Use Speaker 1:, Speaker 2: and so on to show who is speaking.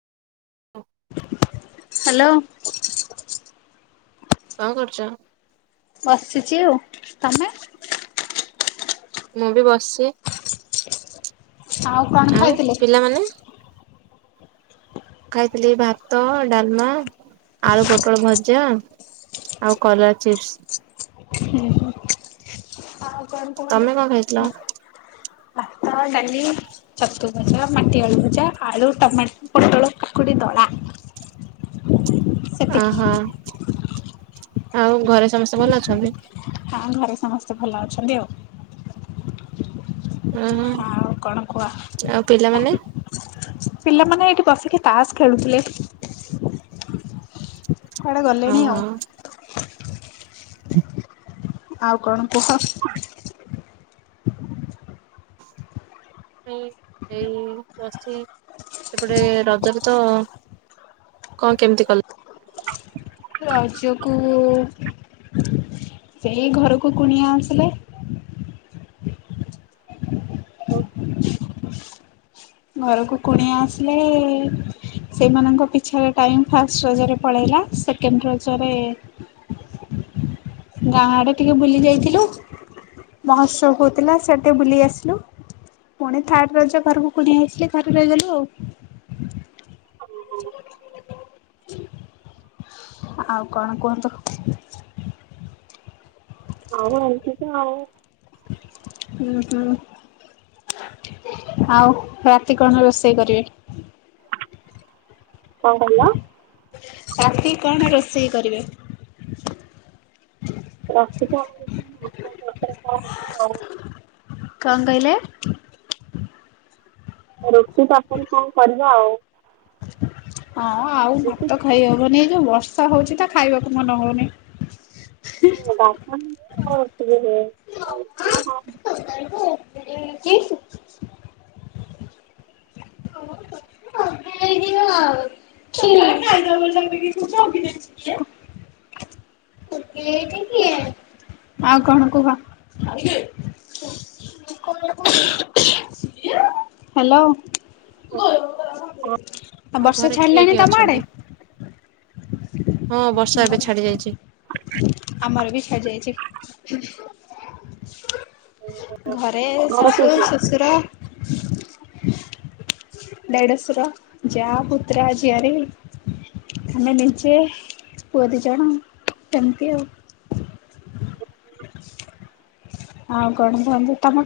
Speaker 1: [unintelligible]
Speaker 2: Hello.
Speaker 1: କଣ କରୁଚ?
Speaker 2: ବସିଚି ଆଉ। ତମେ?
Speaker 1: ମୁଁ ବି ବସିଚି।
Speaker 2: ଆଉ କଣ
Speaker 1: ଆଉ
Speaker 2: ଖାଇଥିଲେ?
Speaker 1: ପିଲାମାନେ? ମୁଁ ଖାଇଥିଲି ଭାତ, ଡାଲମା, ଆଳୁ ପୋଟଳ ଭଜା ଆଉ କଲରା ଚିପ୍ସ।
Speaker 2: ଉଁ ହୁଁ।
Speaker 1: ତମେ କଣ ଖାଇଥିଲ?
Speaker 2: ଭାତ, ଡାଲି ଛତୁ ଭଜା, ମାଟିଆଳୁ ଭଜା, ଆଳୁ, ଟମାଟୋ, ପୋଟଳ କାକୁୁଡି ଦଳା। ସେତିକି
Speaker 1: ଓହୋ। ଆଉ ଘରେ ସମସ୍ତେ ଭଲ ଅଛନ୍ତି?
Speaker 2: ହଁ ଘରେ ସମସ୍ତେ ଭଲ ଅଛନ୍ତି ଆଉ।
Speaker 1: ଓହୋ।
Speaker 2: ଆଉ କଣ କୁହ?
Speaker 1: ଆଉ ପିଲାମାନେ?
Speaker 2: ପିଲାମାନେ ଏଇଠି ବସିକି ତାସ ଖେଳୁଥିଲେ। କୁଆଡେ ଗଲେଣି ଆଉ।
Speaker 1: ଓହୋ।
Speaker 2: ଆଉ କଣ କୁହ?
Speaker 1: ଏ ଏଇ ବସିଚି। ସେପଟେ ରଜକୁ ତ କଣ କେମିତି କଲ?
Speaker 2: ରଜକୁ ସେଇ ଘରକୁ କୁଣିଆ ଆସିଲେ। ଘରକୁ କୁଣିଆ ଆସିଲେ ସେଇମାନଙ୍କ ପିଛାରେ ଟାଇମ ଫାଷ୍ଟ ରଜରେ ପଳେଇଲା ସେକେଣ୍ଡ ରଜରେ ଗାଁ ଆଡେ ଟିକେ ବୁଲି ଯାଇଥିଲୁ। ମହୋଶ୍ଚବ ହଉଥିଲା ସିଆଡେ ଟିକେ ବୁଲି ଆସିଲୁ। ପୁଣି ଥାଡ ରଜ ଘରକୁ କୁଣିଆ ଆସିଲେ ଘରେ ରହିଗଲୁ ଆଉ। ଆଉ କଣ କୁହନ୍ତୁ?
Speaker 1: ଆଉ ଏମିତି କି ନ ହେଉ।
Speaker 2: ଉଁ ହୁଁ ଆଉ ରାତି କଣ ରୋଷେଇ କରିବେ?
Speaker 1: କଣ କହିଲ?
Speaker 2: ରାତିକି କଣ ରୋଷେଇ କରିବେ?
Speaker 1: ରାତିକ
Speaker 2: କଣ କହିଲେ?
Speaker 1: ରୁଟି ତରକାରି କଣ କରିବା ଆଉ?
Speaker 2: ହଁ ଆଉ ଭାତ ଖାଇ ହବନି ଏ ଯୋଉ ବର୍ଷା ହଉଛି ତ ଖାଇବାକୁ ମନ ହଉନି।
Speaker 1: [unintelligible]
Speaker 2: କି [unintelligible] [unintelligible] [unintelligible] ଆଉ କଣ କୁହ? [unintelligible] ହାଲୋ। [unintelligible]
Speaker 1: ଆଉ
Speaker 2: ବର୍ଷା
Speaker 1: ଘରେ କିଏ
Speaker 2: ଛାଡିଲାଣି
Speaker 1: କିଏ
Speaker 2: ତମ ଆଡେ।
Speaker 1: ଅଛନ୍ତି? ହଁ ବର୍ଷା ଏବେ
Speaker 2: ଘରେ
Speaker 1: ଛାଡି ଯାଇଛି।
Speaker 2: ଆମର ବି ଛାଡି ଯାଇଛି। [inaudible] ଘରେ
Speaker 1: ଘର
Speaker 2: ଶାଶୁ
Speaker 1: କୋଉଠି?
Speaker 2: ଶଶୁର ଦେଢସୁର ଯାଆ ପୁତୁରା ଝିଆରୀ ଆମେ ନିଜେ ପୁଅ ଦି ଜଣ ଏମିତି ଆଉ। ଆଉ କଣ ଭଲ ତମ